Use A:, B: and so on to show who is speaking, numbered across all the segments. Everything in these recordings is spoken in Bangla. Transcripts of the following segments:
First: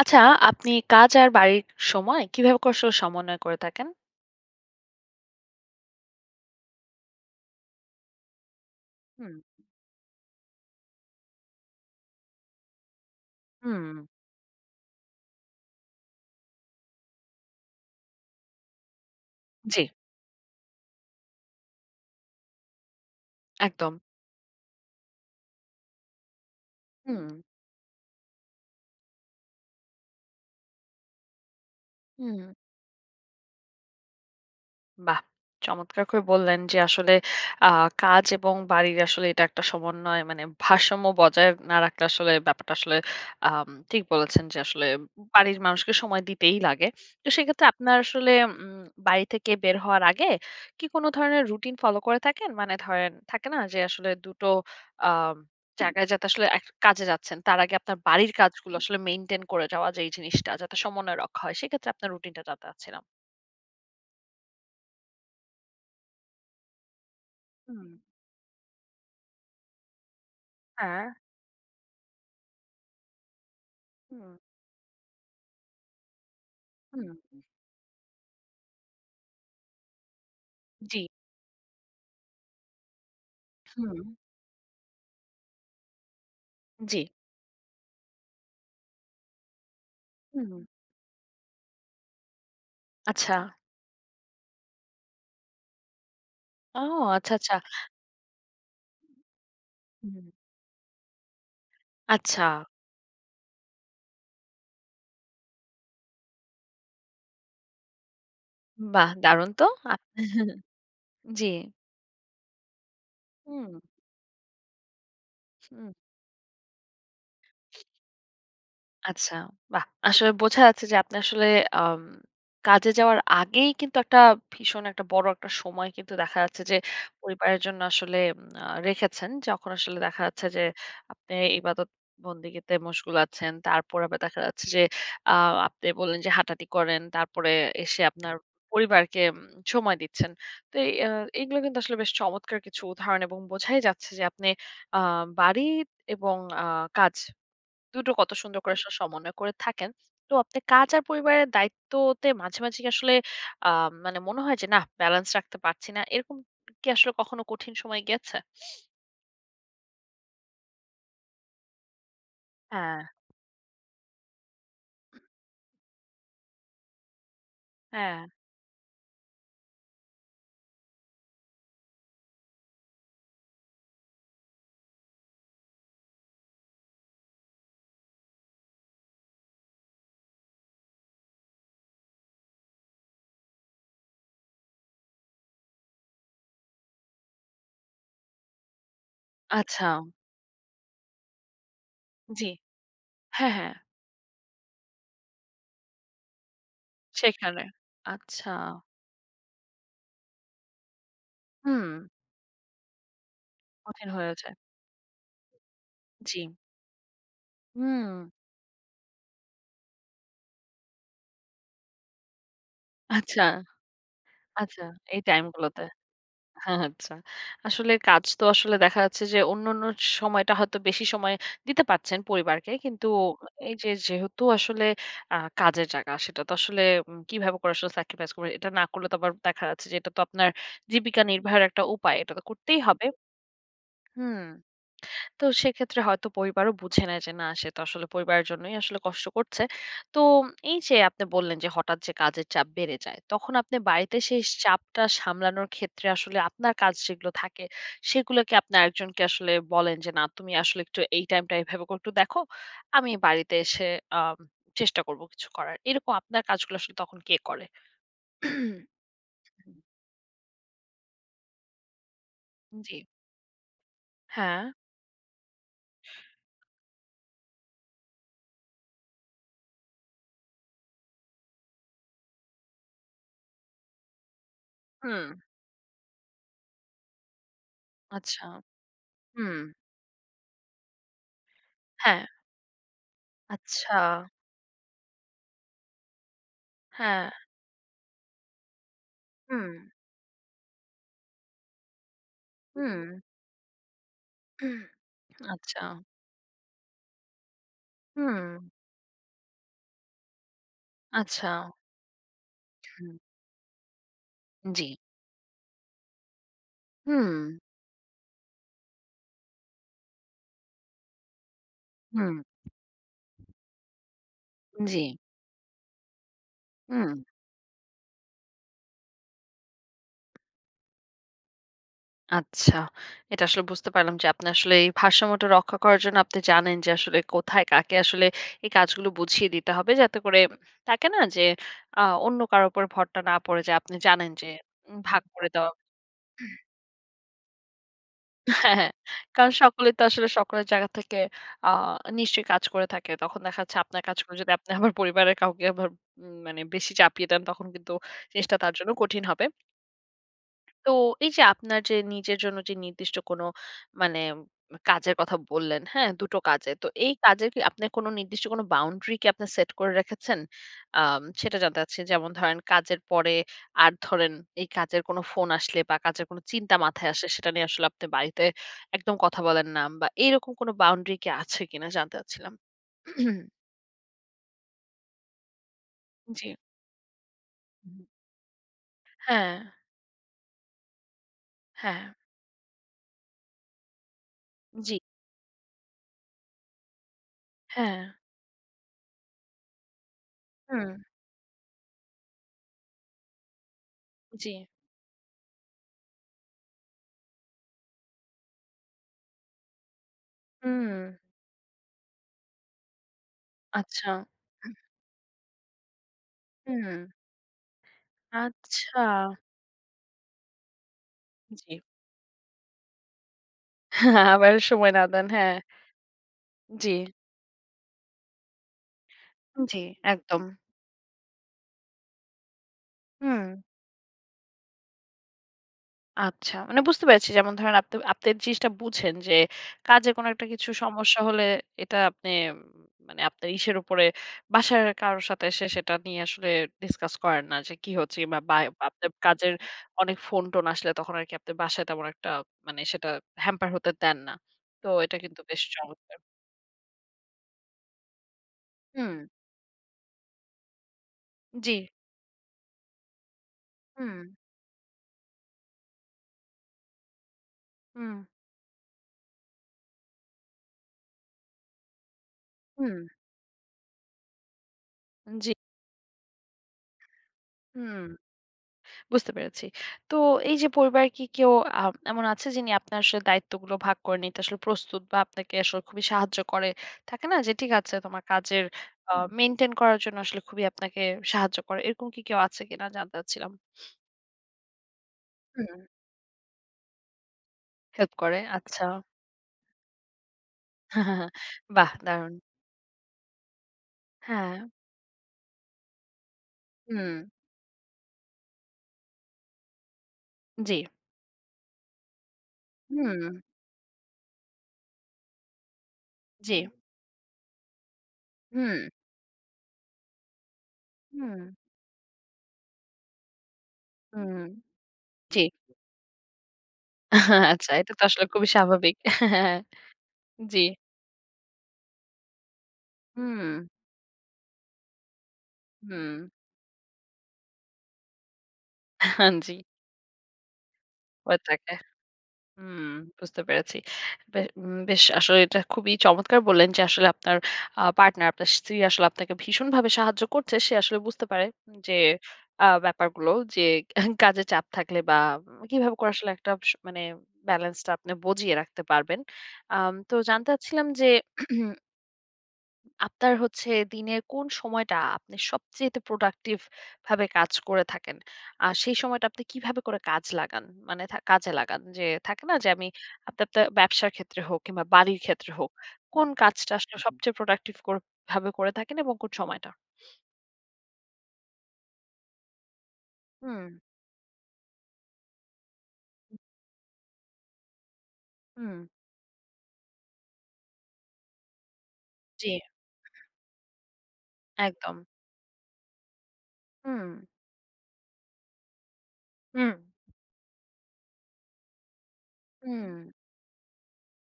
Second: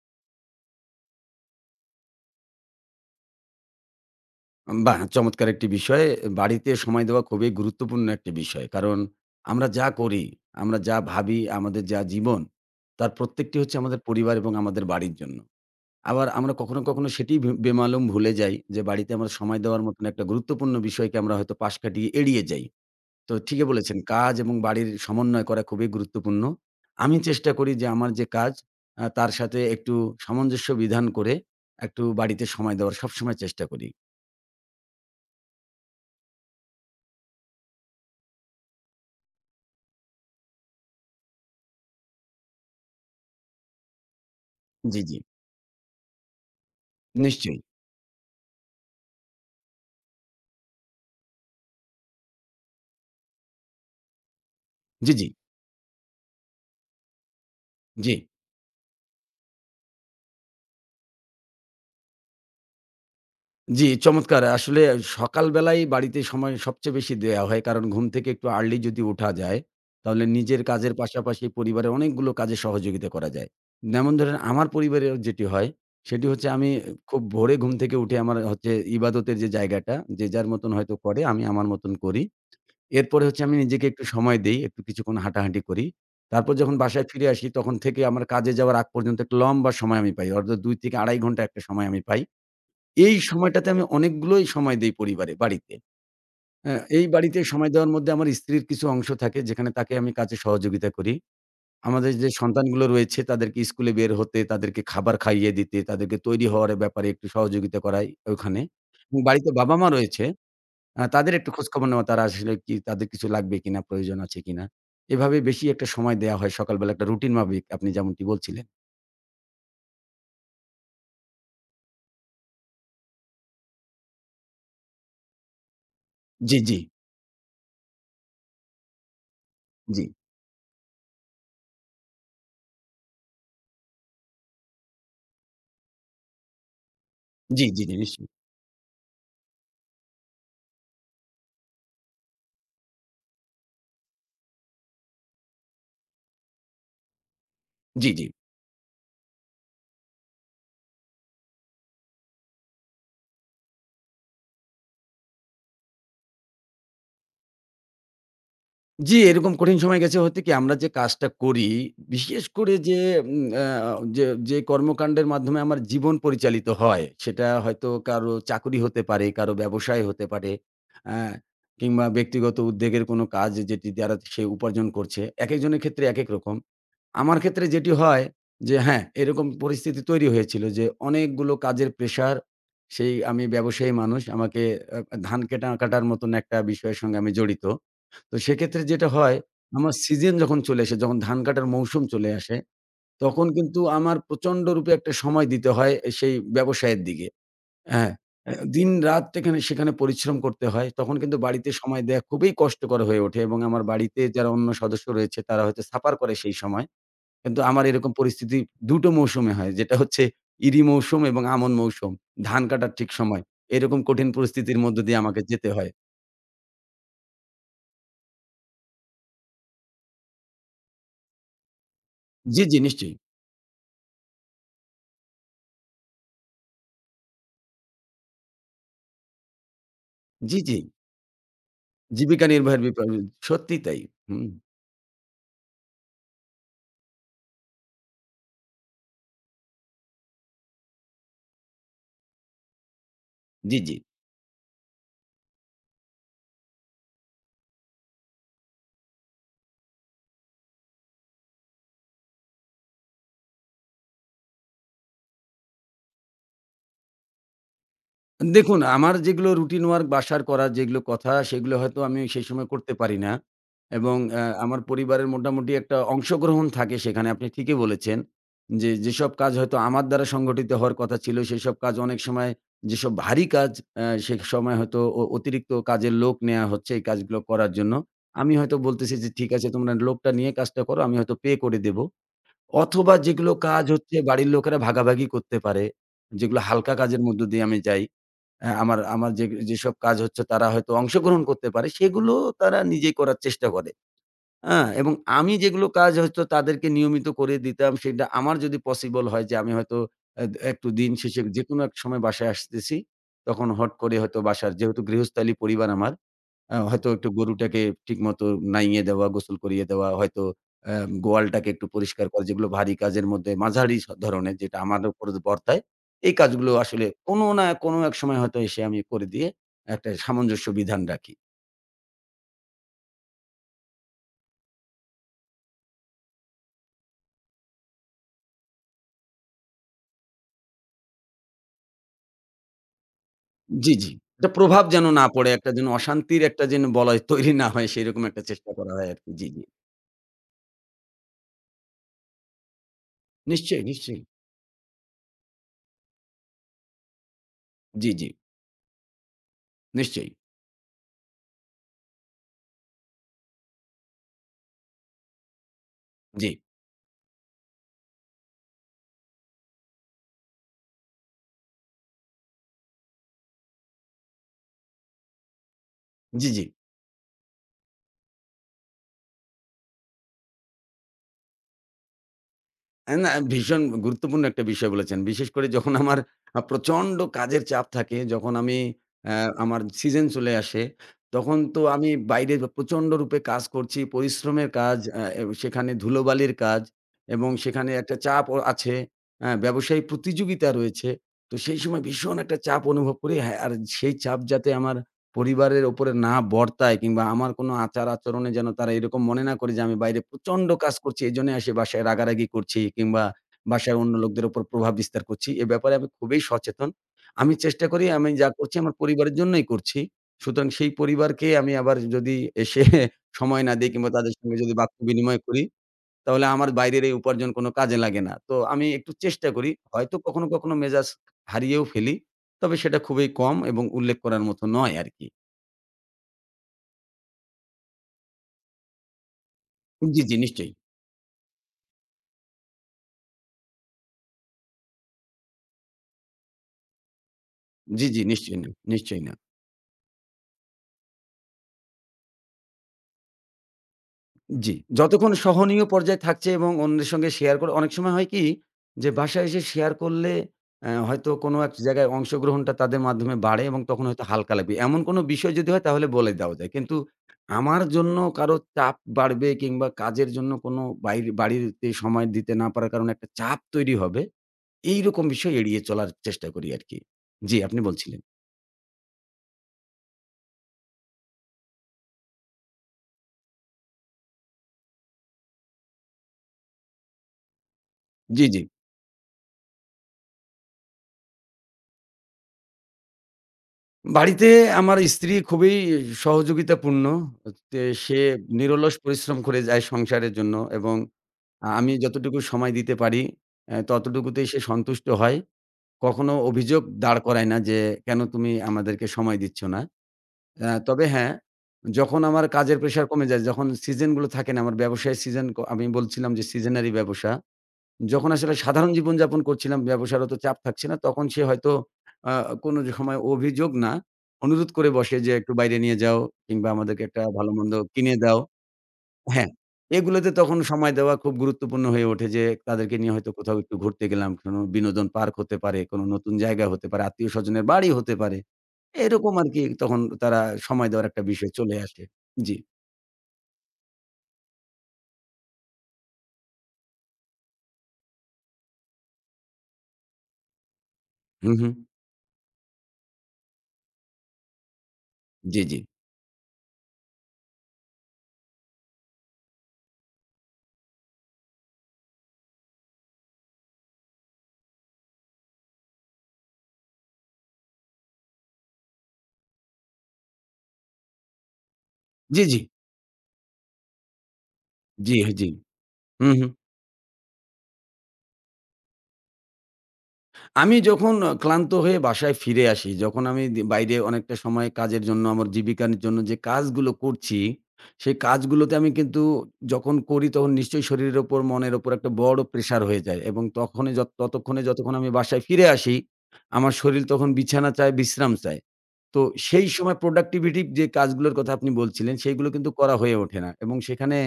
A: আচ্ছা, আপনি কাজ আর বাড়ির সময় কিভাবে করে আসলে সমন্বয় করে থাকেন?
B: বাহ! চমৎকার একটি বিষয়। বাড়িতে সময় দেওয়া খুবই গুরুত্বপূর্ণ একটি বিষয়। কারণ
A: হুম,
B: আমরা যা করি, আমরা যা ভাবি, আমাদের যা জীবন, তার প্রত্যেকটি হচ্ছে
A: হুম।
B: আমাদের পরিবার এবং আমাদের বাড়ির জন্য। আবার আমরা কখনো, কখনো সেটিই বেমালুম ভুলে যাই যে বাড়িতে আমরা সময়
A: জি,
B: দেওয়ার মতন একটা গুরুত্বপূর্ণ বিষয়কে আমরা হয়তো পাশ কাটিয়ে এড়িয়ে যাই। তো ঠিকই
A: একদম।
B: বলেছেন, কাজ এবং বাড়ির সমন্বয় করা খুবই গুরুত্বপূর্ণ। আমি
A: হুম,
B: চেষ্টা করি যে আমার যে কাজ তার সাথে একটু সামঞ্জস্য বিধান করে একটু বাড়িতে
A: হুম।
B: সময় দেওয়ার সবসময় চেষ্টা করি।
A: বাহ! চমৎকার করে বললেন যে আসলে আ কাজ এবং বাড়ির আসলে এটা একটা সমন্বয় মানে ভারসাম্য বজায় না রাখলে আসলে ব্যাপারটা আসলে ঠিক বলেছেন যে আসলে
B: জি, জি।
A: বাড়ির মানুষকে সময় দিতেই লাগে। তো
B: নিশ্চয়ই।
A: সেক্ষেত্রে আপনার আসলে বাড়ি থেকে বের হওয়ার আগে কি কোনো ধরনের রুটিন ফলো করে থাকেন? মানে ধরেন থাকে না যে আসলে ২ টো
B: জি, জি,
A: আম জায়গায় যাতে আসলে এক কাজে যাচ্ছেন তার আগে আপনার
B: জি,
A: বাড়ির কাজগুলো আসলে মেইনটেইন করে যাওয়া, যে এই জিনিসটা যাতে সমন্বয় রক্ষা হয়, সেক্ষেত্রে আপনার রুটিনটা জানতে চাচ্ছিলাম।
B: জি, চমৎকার। আসলে সকাল বেলায় বাড়িতে সময় সবচেয়ে বেশি দেয়া হয়। কারণ
A: হুম,
B: ঘুম থেকে একটু আর্লি যদি ওঠা যায়, তাহলে নিজের কাজের
A: হ্যাঁ,
B: পাশাপাশি পরিবারের অনেকগুলো কাজে সহযোগিতা করা যায়। যেমন
A: হুম।
B: ধরেন আমার পরিবারেও যেটি হয়, সেটি হচ্ছে আমি
A: হুম,
B: খুব ভোরে ঘুম থেকে উঠে আমার হচ্ছে ইবাদতের যে জায়গাটা, যে যার মতন হয়তো
A: জি,
B: করে, আমি আমার মতন করি। এরপরে হচ্ছে আমি নিজেকে
A: হুম,
B: একটু সময় দেই, একটু কিছুক্ষণ হাঁটাহাঁটি করি। তারপর যখন
A: জি।
B: বাসায় ফিরে আসি তখন থেকে আমার কাজে যাওয়ার আগ পর্যন্ত একটা লম্বা সময় আমি পাই। অর্থাৎ
A: হুম,
B: ২ থেকে ২.৫ ঘন্টা একটা সময় আমি পাই। এই
A: আচ্ছা।
B: সময়টাতে আমি অনেকগুলোই সময় দেই পরিবারে, বাড়িতে।
A: ও
B: হ্যাঁ, এই
A: আচ্ছা,
B: বাড়িতে
A: আচ্ছা।
B: সময় দেওয়ার মধ্যে আমার স্ত্রীর কিছু অংশ থাকে যেখানে তাকে আমি
A: হুম।
B: কাজে সহযোগিতা করি। আমাদের যে
A: আচ্ছা,
B: সন্তানগুলো রয়েছে তাদেরকে স্কুলে বের হতে, তাদেরকে খাবার খাইয়ে দিতে, তাদেরকে তৈরি হওয়ার ব্যাপারে একটু সহযোগিতা করাই ওখানে।
A: বাহ!
B: এবং বাড়িতে
A: দারুণ তো।
B: বাবা-মা
A: আ
B: রয়েছে। তাদের একটু
A: জি।
B: খোঁজখবর নেওয়া তারা আসলে কি তাদের কিছু লাগবে
A: হুম,
B: কিনা, প্রয়োজন আছে কিনা। এভাবে বেশি একটা
A: হুম।
B: সময় দেয়া হয় সকালবেলা একটা রুটিন মাফিক আপনি যেমনটি বলছিলেন।
A: আচ্ছা, বাহ! আসলে বোঝা যাচ্ছে যে আপনি আসলে আম কাজে যাওয়ার আগেই কিন্তু একটা ভীষণ একটা বড় একটা সময় কিন্তু দেখা
B: জি,
A: যাচ্ছে
B: জি,
A: যে পরিবারের জন্য আসলে উম আ রেখেছেন। যখন আসলে
B: জি,
A: দেখা যাচ্ছে যে আপনি ইবাদত বন্দেগীতে মশগুল আছেন। তারপরে আবার দেখা যাচ্ছে যে আ আপনি বললেন যে হাঁটাহাঁটি করেন। তারপরে
B: জি,
A: এসে
B: নিশ্চয়ই।
A: আপনার পরিবারকে সময় দিচ্ছেন। তো এই এগুলো কিন্তু আসলে বেশ চমৎকার কিছু উদাহরণ, এবং বোঝাই যাচ্ছে যে আপনি আ বাড়ি এবং আ কাজ
B: জি,
A: দুটো
B: জি।
A: কত সুন্দর করে আসলে সমন্বয় করে থাকেন। তো আপনি কাজ আর পরিবারের দায়িত্বতে মাঝে, মাঝে কি আসলে আ মানে মনে হয় যে নাহ ব্যালেন্স রাখতে পারছি না। এরকম কি আসলে কখনো কঠিন সময় গেছে?
B: জি, এরকম কঠিন সময় গেছে হতে কি আমরা যে কাজটা করি, বিশেষ করে যে
A: হ্যাঁ,
B: উম আ যে যে কর্মকাণ্ডের মাধ্যমে আমার জীবন পরিচালিত হয়, সেটা হয়তো
A: হ্যাঁ।
B: কারো চাকরি হতে পারে, কারো ব্যবসায় হতে পারে, আ কিংবা ব্যক্তিগত উদ্যোগের কোনো কাজ যেটি দ্বারা সে উপার্জন করছে। একেকজনের ক্ষেত্রে একেক রকম। আমার ক্ষেত্রে যেটি হয় যে হ্যাঁ, এরকম পরিস্থিতি তৈরি হয়েছিল যে অনেকগুলো কাজের প্রেশার। সেই আমি ব্যবসায়ী মানুষ। আমাকে আ ধান কাটার মতন একটা বিষয়ের সঙ্গে আমি জড়িত। তো সেক্ষেত্রে যেটা হয়,
A: আচ্ছা।
B: আমার সিজন যখন চলে আসে, যখন ধান কাটার মৌসুম চলে
A: জি।
B: আসে, তখন
A: হ্যাঁ, হ্যাঁ।
B: কিন্তু আমার প্রচন্ডরূপে একটা সময় দিতে হয় এ সেই ব্যবসায়ের দিকে।
A: সেখানে।
B: হ্যাঁ,
A: আচ্ছা।
B: দিনরাত এখানে সেখানে পরিশ্রম করতে হয়। তখন কিন্তু বাড়িতে
A: হুম।
B: সময় দেয়া খুবই কষ্টকর হয়ে ওঠে এবং আমার
A: কঠিন
B: বাড়িতে
A: হয়ে
B: যারা
A: যায়।
B: অন্য সদস্য রয়েছে তারা হয়তো সাফার করে
A: জি।
B: সেই সময়। কিন্তু আমার
A: হুম।
B: এরকম পরিস্থিতি ২ টো মৌসুমে হয়। যেটা হচ্ছে ইরি মৌসুম এবং আমন মৌসুম। ধান কাটার ঠিক সময়।
A: আচ্ছা,
B: এরকম কঠিন পরিস্থিতির
A: আচ্ছা।
B: মধ্য দিয়ে
A: এই
B: আমাকে যেতে
A: টাইমগুলোতে।
B: হয়।
A: আচ্ছা। আসলে কাজ তো আসলে দেখা যাচ্ছে যে অন্যান্য সময়টা হয়তো বেশি সময় দিতে পারছেন
B: জি,
A: পরিবারকে।
B: জি
A: কিন্তু
B: নিশ্চয়ই।
A: এই যে যেহেতু আসলে কাজের জায়গা সেটা তো আসলে কিভাবে করে আসলে স্যাক্রিফাইস করবেন? এটা না করলে তো আবার দেখা যাচ্ছে যে এটা তো আপনার
B: জি, জি।
A: জীবিকা নির্বাহের একটা উপায়। এটা তো
B: জীবিকা
A: করতেই
B: নির্বাহের
A: হবে।
B: বিপদ সত্যিই তাই।
A: হুম।
B: হুম,
A: তো সেক্ষেত্রে হয়তো পরিবারও বুঝে নেয় যে না, সে তো আসলে পরিবারের জন্যই আসলে কষ্ট করছে। তো এই যে আপনি বললেন যে হঠাৎ যে কাজের চাপ বেড়ে যায়, তখন আপনি
B: জি, জি।
A: বাড়িতে সেই চাপটা সামলানোর ক্ষেত্রে আসলে আপনার কাজ যেগুলো থাকে সেগুলোকে আপনি আরেকজনকে আসলে বলেন যে, না তুমি আসলে একটু এই টাইমটা এভাবে করে একটু দেখো। আমি বাড়িতে এসে আম চেষ্টা করব কিছু করার। এরকম আপনার কাজগুলো আসলে তখন কে করে?
B: দেখুন আমার যেগুলো রুটিন ওয়ার্ক বাসার করা যেগুলো কথা সেগুলো হয়তো আমি সেই সময় করতে
A: জি।
B: পারি না এবং
A: হ্যাঁ।
B: আমার পরিবারের মোটামুটি একটা অংশগ্রহণ থাকে সেখানে। আপনি ঠিকই বলেছেন যে, যেসব কাজ হয়তো আমার দ্বারা সংগঠিত হওয়ার কথা ছিল সেসব কাজ অনেক সময় যেসব ভারী কাজ সে সময় হয়তো
A: হুম।
B: অতিরিক্ত কাজের লোক নেয়া হচ্ছে এই কাজগুলো করার জন্য।
A: আচ্ছা।
B: আমি হয়তো বলতেছি যে, "ঠিক
A: হুম।
B: আছে তোমরা লোকটা নিয়ে কাজটা করো আমি হয়তো পে করে দেব।"
A: হ্যাঁ।
B: অথবা যেগুলো কাজ
A: আচ্ছা।
B: হচ্ছে বাড়ির লোকেরা ভাগাভাগি করতে পারে। যেগুলো হালকা কাজের
A: হ্যাঁ।
B: মধ্য দিয়ে আমি যাই। অ্যা আমার আমার যে
A: হুম।
B: যেসব কাজ হচ্ছে তারা হয়তো অংশগ্রহণ করতে পারে, সেগুলো তারা
A: হুম।
B: নিজেই করার চেষ্টা করে। হ্যাঁ? এবং আমি
A: আচ্ছা।
B: যেগুলো কাজ হয়তো তাদেরকে নিয়মিত করে দিতাম, সেটা
A: হুম,
B: আমার যদি পসিবল হয় যে আমি হয়তো একটু দিন শেষে
A: আচ্ছা।
B: যেকোনো এক সময় বাসায় আসতেছি,
A: হুম,
B: তখন হট করে হয়তো বাসার
A: জি।
B: যেহেতু গৃহস্থালী পরিবার আমার হয়তো একটু
A: হুম,
B: গরুটাকে ঠিকমতো নাইয়ে দেওয়া, গোসল করিয়ে দেওয়া, হয়তো আ গোয়ালটাকে একটু পরিষ্কার
A: হুম,
B: করা, যেগুলো ভারী কাজের মধ্যে মাঝারি ধরনের যেটা আমার
A: জি,
B: উপর বর্তায়। এই কাজগুলো আসলে
A: হুম।
B: কোনো না কোনো এক সময় হয়তো এসে আমি করে দিয়ে একটা সামঞ্জস্য বিধান রাখি।
A: আচ্ছা। এটা আসলে বুঝতে পারলাম যে আপনি আসলে এই ভারসাম্যটা রক্ষা করার জন্য আপনি জানেন যে আসলে কোথায় কাকে আসলে এই কাজগুলো বুঝিয়ে দিতে হবে যাতে করে থাকে না যে অন্য কারো উপর ভরটা না পড়ে যায়।
B: জি,
A: আপনি
B: জি।
A: জানেন যে
B: একটা প্রভাব যেন
A: ভাগ
B: না
A: করে
B: পড়ে, একটা
A: দেওয়া
B: যেন অশান্তির একটা যেন বলয় তৈরি না হয় সেরকম একটা চেষ্টা
A: হ্যাঁ,
B: করা
A: হ্যাঁ।
B: হয় আরকি। জি,
A: কারণ
B: জি।
A: সকলে তো আসলে সকলের জায়গা থেকে আ নিশ্চয়ই কাজ করে থাকে। তখন দেখা যাচ্ছে
B: নিশ্চয়ই,
A: আপনার কাজ
B: নিশ্চয়ই।
A: করে যদি আপনি আবার পরিবারের কাউকে আবার মানে বেশি চাপিয়ে দেন তখন কিন্তু
B: জি, জি।
A: জিনিসটা তার জন্য কঠিন হবে।
B: নিশ্চয়ই।
A: তো এই যে আপনার যে নিজের জন্য যে নির্দিষ্ট কোনো মানে কাজের কথা বললেন, হ্যাঁ? ২ টো
B: জি।
A: কাজে। তো এই কাজের কি আপনার কোনো নির্দিষ্ট কোনো বাউন্ডারি কি আপনার সেট করে রেখেছেন? সেটা জানতে চাচ্ছি। যেমন ধরেন কাজের পরে আর ধরেন এই কাজের কোনো ফোন আসলে বা কাজের কোনো
B: জি, জি।
A: চিন্তা মাথায় আসলে সেটা নিয়ে আসলে আপনি বাড়িতে একদম কথা বলেন না, বা এরকম কোনো বাউন্ডারি কি আছে কিনা জানতে চাচ্ছিলাম?
B: না ভীষণ গুরুত্বপূর্ণ একটা বিষয় বলেছেন। বিশেষ করে যখন আমার
A: জি।
B: প্রচন্ড কাজের চাপ থাকে, যখন আমি অ্যা
A: হ্যাঁ,
B: আমার সিজন চলে আসে, তখন তো
A: হ্যাঁ।
B: আমি বাইরে প্রচন্ড রূপে কাজ করছি, পরিশ্রমের
A: জি।
B: কাজ, এ সেখানে ধুলোবালির কাজ এবং সেখানে
A: হ্যাঁ।
B: একটা চাপও আছে। ব্যবসায়ী প্রতিযোগিতা
A: হুম।
B: রয়েছে। তো সেই সময় ভীষণ একটা চাপ অনুভব করি। হ্যাঁ, আর সেই চাপ
A: জি।
B: যাতে আমার পরিবারের উপরে না বর্তায় কিংবা আমার কোনো আচার-আচরণে যেন তারা এরকম মনে না করে যে আমি বাইরে প্রচন্ড
A: হুম।
B: কাজ করছি। এজন্যই আসে বাসায় রাগারাগি করছি কিংবা বাসায়
A: আচ্ছা।
B: অন্য লোকদের উপর প্রভাব বিস্তার করছি। এ ব্যাপারে আমি খুবই সচেতন।
A: হুম।
B: আমি চেষ্টা করি আমি যা করছি আমার
A: আচ্ছা।
B: পরিবারের জন্যই করছি। সুতরাং সেই পরিবারকে আমি
A: জি।
B: আবার যদি এসে সময় না দেই কিংবা তাদের
A: আবার
B: সঙ্গে যদি
A: সময়
B: বাক্য
A: না দেন।
B: বিনিময়
A: হ্যাঁ।
B: করি, তাহলে আমার
A: জি,
B: বাইরের এই উপার্জন কোনো কাজে লাগে না। তো আমি একটু চেষ্টা করি।
A: জি,
B: হয়তো
A: একদম।
B: কখনো, কখনো মেজাজ হারিয়েও ফেলি। তবে সেটা খুবই
A: হুম।
B: কম এবং উল্লেখ করার মতো নয় আরকি।
A: আচ্ছা। মানে বুঝতে পেরেছি, যেমন ধরেন আপনি আপনি জিনিসটা বুঝেন যে কাজে
B: জি,
A: কোনো
B: জি,
A: একটা কিছু
B: নিশ্চয়ই।
A: সমস্যা হলে এটা আপনি উম, মানে আপনার ইসের উপরে বাসার কারো সাথে এসে সেটা নিয়ে আসলে ডিসকাস করেন না যে কি
B: জি,
A: হচ্ছে,
B: জি,
A: কিংবা বা
B: নিশ্চয়ই না,
A: বা আপনার
B: নিশ্চয়ই না।
A: কাজের অনেক ফোন-টোন আসলে তখন আরকি আপনার বাসায় তেমন একটা মানে সেটা হ্যাম্পার হতে দেন না।
B: জি,
A: তো এটা
B: যতক্ষণ
A: কিন্তু বেশ
B: সহনীয়
A: চমৎকার।
B: পর্যায়ে থাকছে এবং অন্যের সঙ্গে শেয়ার করে অনেক সময় হয় কি যে
A: হুম।
B: বাসায় এসে শেয়ার করলে হয়তো কোনো এক
A: জি।
B: জায়গায় অংশগ্রহণটা তাদের মাধ্যমে বাড়ে এবং তখন
A: হুম,
B: হয়তো হালকা লাগবে। এমন কোনো বিষয় যদি হয় তাহলে বলে দেওয়া যায়। কিন্তু আমার জন্য
A: হুম,
B: কারো চাপ বাড়বে কিংবা কাজের জন্য কোনো বাইরে বাড়িতে সময় দিতে না পারার
A: হুম।
B: কারণে একটা চাপ তৈরি হবে। এইরকম
A: জি।
B: বিষয় এড়িয়ে চলার চেষ্টা করি আরকি। জি, আপনি
A: হুম,
B: বলছিলেন।
A: বুঝতে পেরেছি। তো এই যে পরিবারে কি কেউ আ এমন আছে যিনি আপনার আসলে দায়িত্বগুলো ভাগ করে নিতে আসলে প্রস্তুত, বা আপনাকে আসলে খুবই সাহায্য করে? থাকে না যে ঠিক আছে তোমার
B: জি, জি।
A: কাজের আ মেইনটেইন করার জন্য আসলে খুবই আপনাকে সাহায্য করে। এরকম কি কেউ আছে কিনা জানতে চাচ্ছিলাম?
B: বাড়িতে আমার স্ত্রী খুবই
A: হুম,
B: সহযোগিতাপূর্ণ। তে
A: হেল্প
B: সে
A: করে। আচ্ছা।
B: নিরলস পরিশ্রম করে যায় সংসারের জন্য এবং আমি
A: বাহ! দারুণ।
B: যতটুকু সময় দিতে পারি ততটুকুতেই
A: হ্যাঁ,
B: সে সন্তুষ্ট হয়। কখনো অভিযোগ
A: হুম,
B: দাঁড় করায় না যে, "কেন তুমি আমাদেরকে সময় দিচ্ছ না?"
A: জি,
B: তবে হ্যাঁ, যখন আমার কাজের প্রেশার
A: হুম,
B: কমে যায়, যখন সিজন গুলো থাকে না, আমার ব্যবসায়ের সিজন আমি বলছিলাম যে
A: জি,
B: সিজনারি ব্যবসা। যখন আসলে
A: হুম,
B: সাধারণ জীবনযাপন করছিলাম, ব্যবসার অত চাপ থাকছে না, তখন
A: হুম,
B: সে হয়তো আ কোনো যে সময় অভিযোগ না,
A: হুম,
B: অনুরোধ করে বসে যে,
A: জি।
B: "একটু বাইরে নিয়ে যাও কিংবা আমাদেরকে একটা
A: আচ্ছা,
B: ভালোমন্দ
A: এটা তো
B: কিনে
A: আসলে
B: দাও।"
A: খুবই স্বাভাবিক।
B: হ্যাঁ, এগুলোতে তখন
A: জি,
B: সময় দেওয়া খুব গুরুত্বপূর্ণ হয়ে ওঠে যে, তাদেরকে নিয়ে হয়তো
A: হুম,
B: কোথাও একটু ঘুরতে গেলাম, কোনো বিনোদন পার্ক হতে পারে, কোনো
A: হুম,
B: নতুন জায়গা হতে পারে, আত্মীয়স্বজনের বাড়ি হতে পারে। এরকম
A: জি।
B: আরকি তখন তারা সময় দেওয়ার একটা
A: হয়ে
B: বিষয়
A: থাকে।
B: চলে আসে। জি।
A: হুম, বুঝতে পেরেছি। বে উম বেশ আসলে এটা খুবই চমৎকার বললেন যে আসলে আপনার পার্টনার, আপনার স্ত্রী আসলে আপনাকে ভীষণভাবে সাহায্য করছে। সে আসলে বুঝতে পারে
B: হু, হু।
A: যে ব্যাপারগুলো যে কাজে চাপ থাকলে বা
B: জি, জি।
A: কিভাবে করে আসলে একটা মানে ব্যালেন্সটা আপনি বজিয়ে রাখতে পারবেন। তো জানতে চাচ্ছিলাম যে আপনার হচ্ছে দিনের কোন সময়টা আপনি সবচেয়েতে প্রোডাক্টিভ ভাবে কাজ করে থাকেন? আর সেই সময়টা আপনি কিভাবে করে কাজ লাগান? মানে কাজে লাগান? যে থাকে
B: জি,
A: না
B: জি।
A: যে আমি আপনি আপনার ব্যবসার ক্ষেত্রে হোক কিংবা
B: জি,
A: বাড়ির
B: জি।
A: ক্ষেত্রে হোক,
B: হু,
A: কোন
B: হু।
A: কাজটা আসলে হুম। সবচেয়ে প্রোডাক্টিভ করে ভাবে করে থাকেন এবং কোন সময়টা?
B: আমি যখন ক্লান্ত হয়ে বাসায় ফিরে আসি, যখন আমি
A: হুম,
B: বাইরে অনেকটা সময় কাজের জন্য আমার জীবিকার জন্য যে কাজগুলো করছি, সেই কাজগুলোতে
A: হুম।
B: আমি কিন্তু যখন করি তখন নিশ্চয়ই শরীরের উপর, মনের উপর একটা বড়
A: জি,
B: প্রেশার হয়ে যায় এবং তখনই ততক্ষণে যতক্ষণ
A: একদম।
B: আমি বাসায় ফিরে আসি, আমার শরীর
A: হুম,
B: তখন বিছানা চায়, বিশ্রাম চায়। তো সেই
A: হুম,
B: সময় প্রোডাক্টিভিটি যে কাজগুলোর কথা আপনি বলছিলেন, সেইগুলো কিন্তু
A: হুম,
B: করা হয়ে ওঠে না এবং সেখানে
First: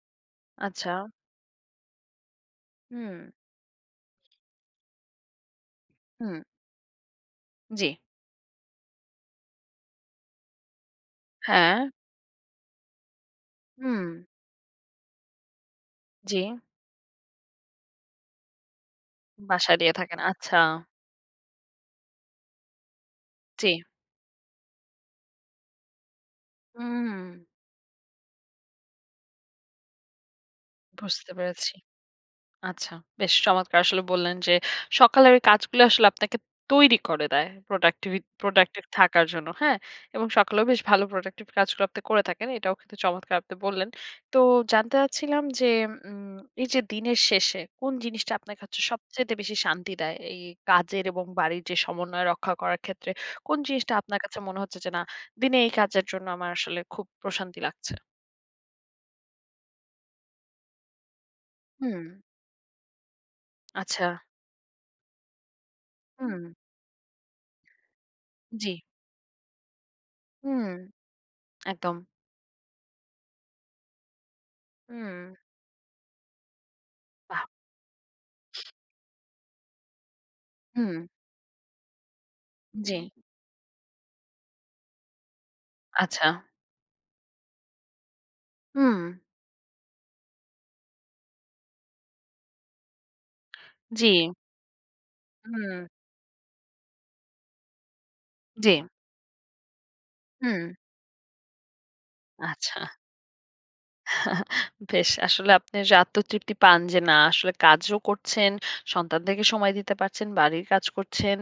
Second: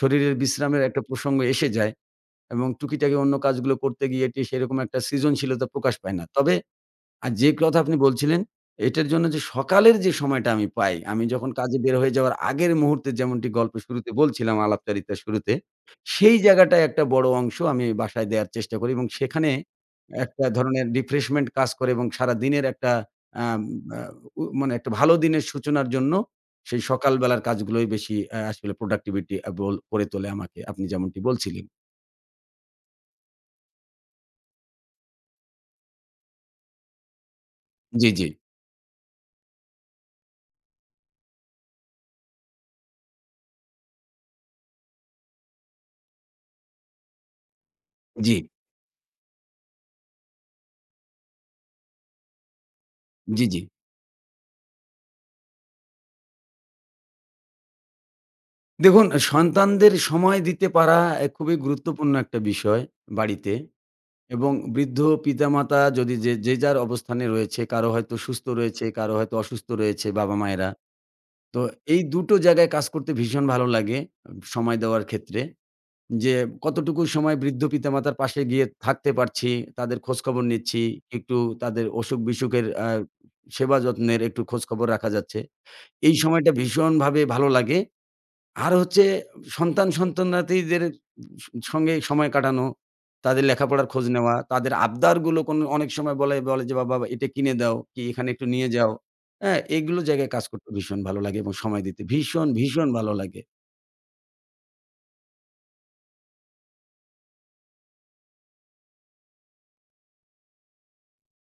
B: শরীরের বিশ্রামের
A: আচ্ছা।
B: একটা প্রসঙ্গ এসে যায়। এবং টুকিটাকি
A: হুম,
B: অন্য কাজগুলো করতে গিয়ে এটি সেরকম একটা সৃজনশীলতা প্রকাশ পায় না।
A: হুম,
B: তবে আর যে কথা
A: জি,
B: আপনি বলছিলেন, এটার জন্য যে সকালের যে সময়টা আমি পাই, আমি যখন কাজে
A: হ্যাঁ,
B: বের হয়ে যাওয়ার আগের মুহূর্তে যেমনটি গল্পের
A: হুম,
B: শুরুতে বলছিলাম, আলাপচারিতার শুরুতে, সেই
A: জি,
B: জায়গাটায় একটা বড় অংশ আমি বাসায় দেয়ার চেষ্টা করি এবং সেখানে
A: বাসায় দিয়ে থাকেন।
B: একটা
A: আচ্ছা,
B: ধরনের রিফ্রেশমেন্ট কাজ করে এবং সারাদিনের একটা আম
A: জি,
B: আ উ মানে একটা ভালো দিনের সূচনার জন্য সেই
A: হুম,
B: সকালবেলার কাজগুলোই বেশি আসলে প্রোডাক্টিভিটি বল করে তোলে আমাকে। আপনি যেমনটি
A: বুঝতে
B: বলছিলেন।
A: পেরেছি। আচ্ছা, বেশ চমৎকার আসলে বললেন যে সকালের ওই কাজগুলো আসলে আপনাকে তৈরি করে দেয়
B: জি,
A: প্রোডাক্টিভি
B: জি।
A: প্রোডাক্টিভ থাকার জন্য, হ্যাঁ? এবং সকালেও বেশ ভালো প্রোডাক্টিভ কাজগুলো আপনি করে থাকেন। এটাও কিন্তু চমৎকার আপনি বললেন। তো জানতে চাচ্ছিলাম যে, এই যে দিনের শেষে কোন
B: জি,
A: জিনিসটা আপনার কাছে সবচাইতে বেশি শান্তি দেয়? এই কাজের এবং বাড়ির যে সমন্বয় রক্ষা করার ক্ষেত্রে
B: জি.
A: কোন জিনিসটা আপনার কাছে মনে হচ্ছে যে, না দিনে এই কাজের জন্য আমার আসলে খুব প্রশান্তি লাগছে?
B: দেখুন সন্তানদের সময় দিতে পারা এ খুবই
A: হুম,
B: গুরুত্বপূর্ণ একটা বিষয় বাড়িতে
A: আচ্ছা।
B: এবং বৃদ্ধ পিতামাতা যদি যে,
A: হুম,
B: যে যার অবস্থানে রয়েছে, কারো হয়তো সুস্থ
A: জি,
B: রয়েছে, কারো হয়তো অসুস্থ রয়েছে
A: হুম,
B: বাবা-মায়েরা। তো
A: একদম।
B: এই দুটো জায়গায় কাজ করতে ভীষণ ভালো লাগে সময় দেওয়ার
A: হুম,
B: ক্ষেত্রে। যে কতটুকু সময়
A: বাহ!
B: বৃদ্ধ পিতামাতার পাশে গিয়ে থাকতে পারছি, তাদের খোঁজখবর নিচ্ছি,
A: হুম,
B: একটু তাদের অসুখ-বিসুখের
A: জি,
B: সেবা যত্নের একটু খোঁজখবর রাখা যাচ্ছে। এই
A: আচ্ছা।
B: সময়টা ভীষণভাবে ভালো লাগে। আর
A: হুম,
B: হচ্ছে সন্তান-সন্তানাদিদের সঙ্গে সময় কাটানো, তাদের লেখাপড়ার খোঁজ
A: জি,
B: নেওয়া, তাদের আবদারগুলো কোন
A: হুম,
B: অনেক সময় বলে, বলে যে, "বাবা এটা কিনে দাও, কি এখানে একটু নিয়ে
A: জি,
B: যাও।" হ্যাঁ, এগুলো জায়গায় কাজ
A: হুম,
B: করতে ভীষণ ভালো লাগে এবং সময় দিতে ভীষণ,
A: আচ্ছা।
B: ভীষণ ভালো লাগে।
A: বেশ আসলে আপনি যে আত্মতৃপ্তি পান যে না আসলে কাজও করছেন, সন্তানদেরকে সময় দিতে পারছেন, বাড়ির কাজ করছেন,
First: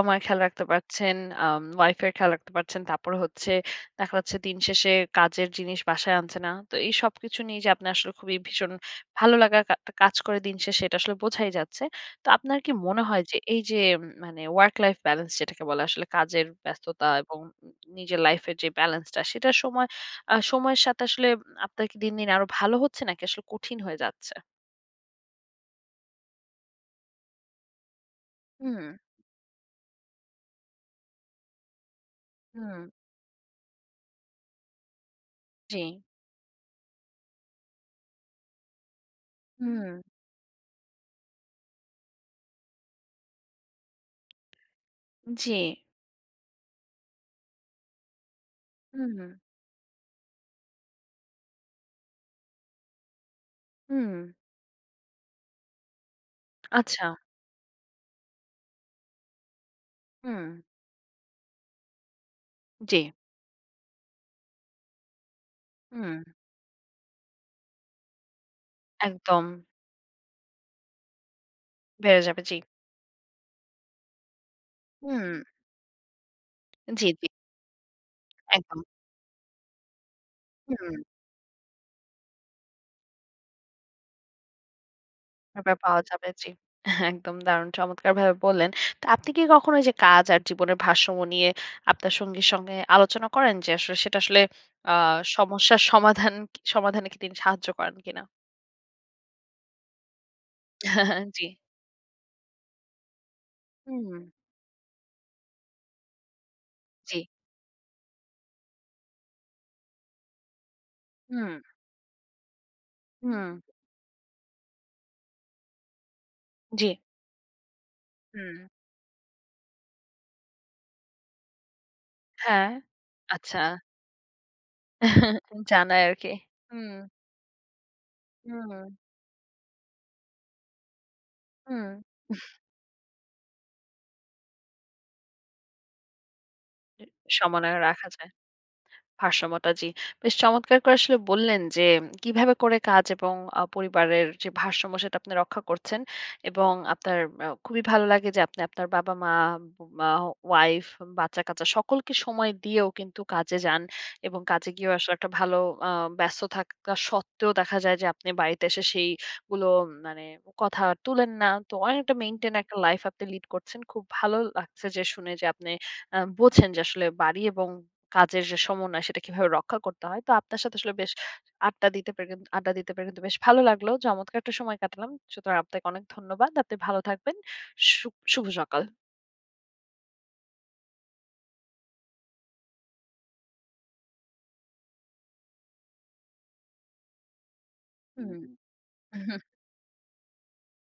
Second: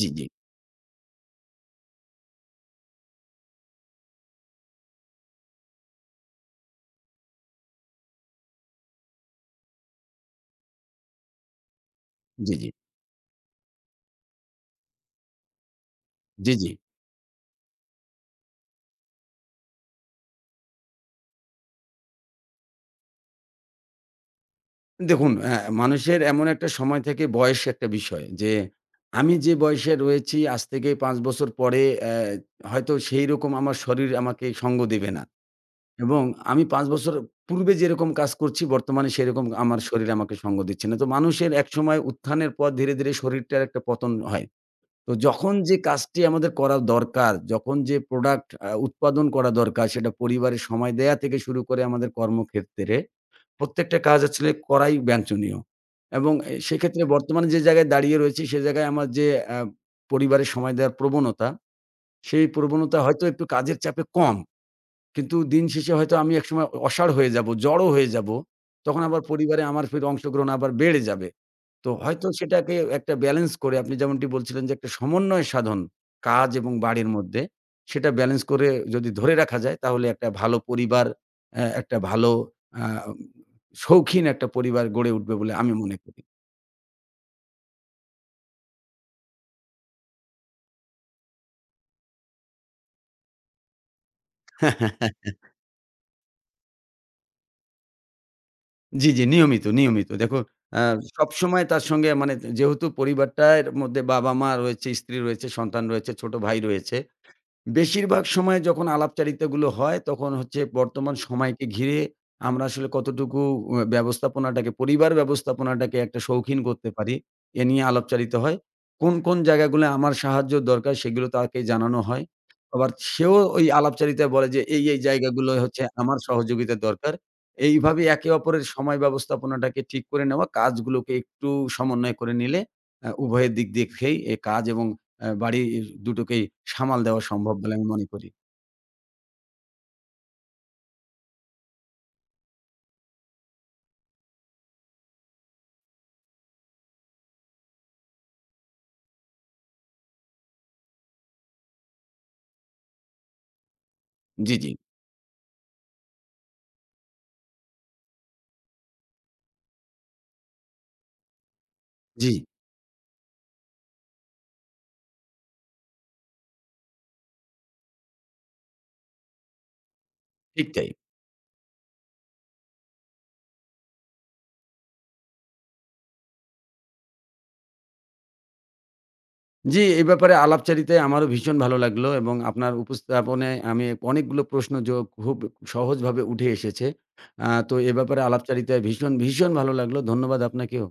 B: জি, জি,
A: খেয়াল রাখতে পারছেন, ওয়াইফের খেয়াল রাখতে পারছেন। তারপরে হচ্ছে দেখা যাচ্ছে দিন শেষে কাজের জিনিস বাসায় আনছে না। তো এই সবকিছু নিয়ে যে আপনার আসলে খুবই ভীষণ ভালো লাগা একটা কাজ করে দিন শেষে, এটা আসলে বোঝাই যাচ্ছে। তো
B: জি,
A: আপনার
B: জি,
A: কি মনে হয় যে এই যে মানে ওয়ার্ক লাইফ ব্যালেন্স যেটাকে বলে আসলে কাজের
B: জি.
A: ব্যস্ততা এবং নিজের লাইফ এর যে ব্যালেন্সটা সেটার সময় সময়ের সাথে আসলে আপনার কি দিন, দিন আরো ভালো হচ্ছে নাকি আসলে কঠিন হয়ে যাচ্ছে?
B: দেখুন মানুষের এমন একটা সময় থেকে বয়স একটা বিষয় যে,
A: হুম,
B: আমি যে বয়সে রয়েছি আজ থেকে ৫ বছর পরে
A: হুম,
B: হয়তো সেইরকম আমার শরীর আমাকে সঙ্গ দেবে না।
A: জি,
B: এবং আমি ৫ বছর পূর্বে যেরকম কাজ করছি বর্তমানে সেরকম আমার
A: হুম,
B: শরীর আমাকে সঙ্গ দিচ্ছে না। তো মানুষের একসময় উত্থানের পর ধীরে, ধীরে শরীরটার একটা পতন হয়। তো যখন
A: জি,
B: যে কাজটি আমাদের করা দরকার, যখন যে প্রোডাক্ট
A: হুম,
B: উৎপাদন করা দরকার সেটা পরিবারের সময় দেয়া থেকে শুরু করে আমাদের কর্মক্ষেত্রে প্রত্যেকটা
A: হুম,
B: কাজ আসলে করাই বাঞ্ছনীয়। এবং এ সেক্ষেত্রে
A: আচ্ছা।
B: বর্তমানে যে জায়গায় দাঁড়িয়ে রয়েছি সে জায়গায় আমার যে আ
A: হুম,
B: পরিবারের সময় দেওয়ার প্রবণতা, সেই প্রবণতা
A: জি,
B: হয়তো একটু কাজের চাপে কম। কিন্তু দিন শেষে হয়তো
A: হুম,
B: আমি একসময় অসাড় হয়ে যাব, জড়ো হয়ে যাব। তখন আবার
A: একদম
B: পরিবারে আমার ফের অংশগ্রহণ আবার বেড়ে যাবে। তো
A: বেড়ে
B: হয়তো
A: যাবে, জি।
B: সেটাকে একটা ব্যালেন্স করে আপনি যেমনটি বলছিলেন যে একটা
A: হুম,
B: সমন্বয় সাধন কাজ এবং
A: জি,
B: বাড়ির
A: জি,
B: মধ্যে, সেটা ব্যালেন্স করে
A: একদম।
B: যদি ধরে রাখা যায় তাহলে একটা ভালো
A: হুম,
B: পরিবার, একটা ভালো আ উম শৌখিন একটা পরিবার গড়ে উঠবে বলে আমি
A: ব্যাপার
B: মনে
A: পাওয়া
B: করি।
A: যাবে, জি। একদম দারুণ চমৎকারভাবে বললেন। তো আপনি কি কখনো এই যে কাজ আর জীবনের ভারসাম্য নিয়ে আপনার সঙ্গীর সঙ্গে আলোচনা করেন যে আসলে সেটা আসলে আ সমস্যার সমাধানে কি তিনি সাহায্য করেন কিনা?
B: জি, জি, নিয়মিত, নিয়মিত। দেখুন আ
A: জি।
B: সবসময় তার সঙ্গে মানে যেহেতু পরিবারটার মধ্যে
A: হুম,
B: বাবা-মা রয়েছে, স্ত্রী রয়েছে, সন্তান রয়েছে, ছোট ভাই রয়েছে।
A: জি।
B: বেশিরভাগ সময় যখন আলাপচারিতাগুলো হয়, তখন হচ্ছে বর্তমান
A: হুম,
B: সময়কে ঘিরে আমরা আসলে কতটুকু
A: হুম,
B: ব্যবস্থাপনাটাকে, পরিবার ব্যবস্থাপনাটাকে একটা শৌখিন
A: জি।
B: করতে পারি, এ নিয়ে আলাপচারিতা
A: হুম,
B: হয়। কোন, কোন জায়গাগুলো আমার সাহায্য দরকার সেগুলো তাকে জানানো হয়।
A: হ্যাঁ,
B: আবার সেও
A: আচ্ছা।
B: ওই আলাপচারিতায় বলে যে, "এই, এই জায়গাগুলো হচ্ছে
A: জানায়
B: আমার
A: আরকি।
B: সহযোগিতা
A: হুম,
B: দরকার।" এইভাবে একে অপরের
A: হুম,
B: সময় ব্যবস্থাপনাটাকে ঠিক করে নেওয়া, কাজগুলোকে একটু
A: হুম।
B: সমন্বয় করে নিলে উভয়ের দিক দেখেই এ কাজ এবং বাড়ি দুটোকেই সামাল দেওয়া সম্ভব বলে
A: সমন্বয়
B: আমি মনে
A: রাখা
B: করি।
A: যায়। ভারসাম্যটা জি। বেশ চমৎকার করে আসলে বললেন যে কিভাবে করে কাজ এবং পরিবারের যে ভারসাম্য সেটা আপনি রক্ষা করছেন, এবং আপনার খুবই ভালো লাগে যে আপনি আপনার বাবা-মা, মা, ওয়াইফ, বাচ্চা-কাচ্চা সকলকে সময় দিয়েও কিন্তু কাজে যান, এবং
B: জি, জি,
A: কাজে গিয়েও আসলে একটা ভালো আ ব্যস্ত থাকা সত্ত্বেও দেখা যায় যে আপনি বাড়িতে এসে সেইগুলো মানে কথা আর তুলেন না। তো অনেকটা
B: জি,
A: মেইনটেইন একটা লাইফ আপনি লিড করছেন। খুব ভালো লাগছে যে শুনে যে আপনি বোঝেন যে আসলে বাড়ি এবং কাজের যে সমন্বয় সেটা কিভাবে রক্ষা করতে হয়। তো আপনার
B: ঠিক
A: সাথে
B: তাই।
A: আসলে বেশ আড্ডা দিতে পেরে কিন্তু বেশ ভালো লাগলো। চমৎকার একটা সময় কাটালাম। সুতরাং আপনাকে অনেক ধন্যবাদ। আপনি ভালো থাকবেন। শু শুভ সকাল।
B: জি, এ ব্যাপারে আলাপচারিতায় আমারও ভীষণ ভালো লাগলো এবং আপনার উপস্থাপনায় আমি অনেকগুলো প্রশ্ন খুব সহজভাবে উঠে এসেছে। তো এ ব্যাপারে
A: হুম।
B: আলাপচারিতায় ভীষণ, ভীষণ ভালো লাগলো। ধন্যবাদ আপনাকেও।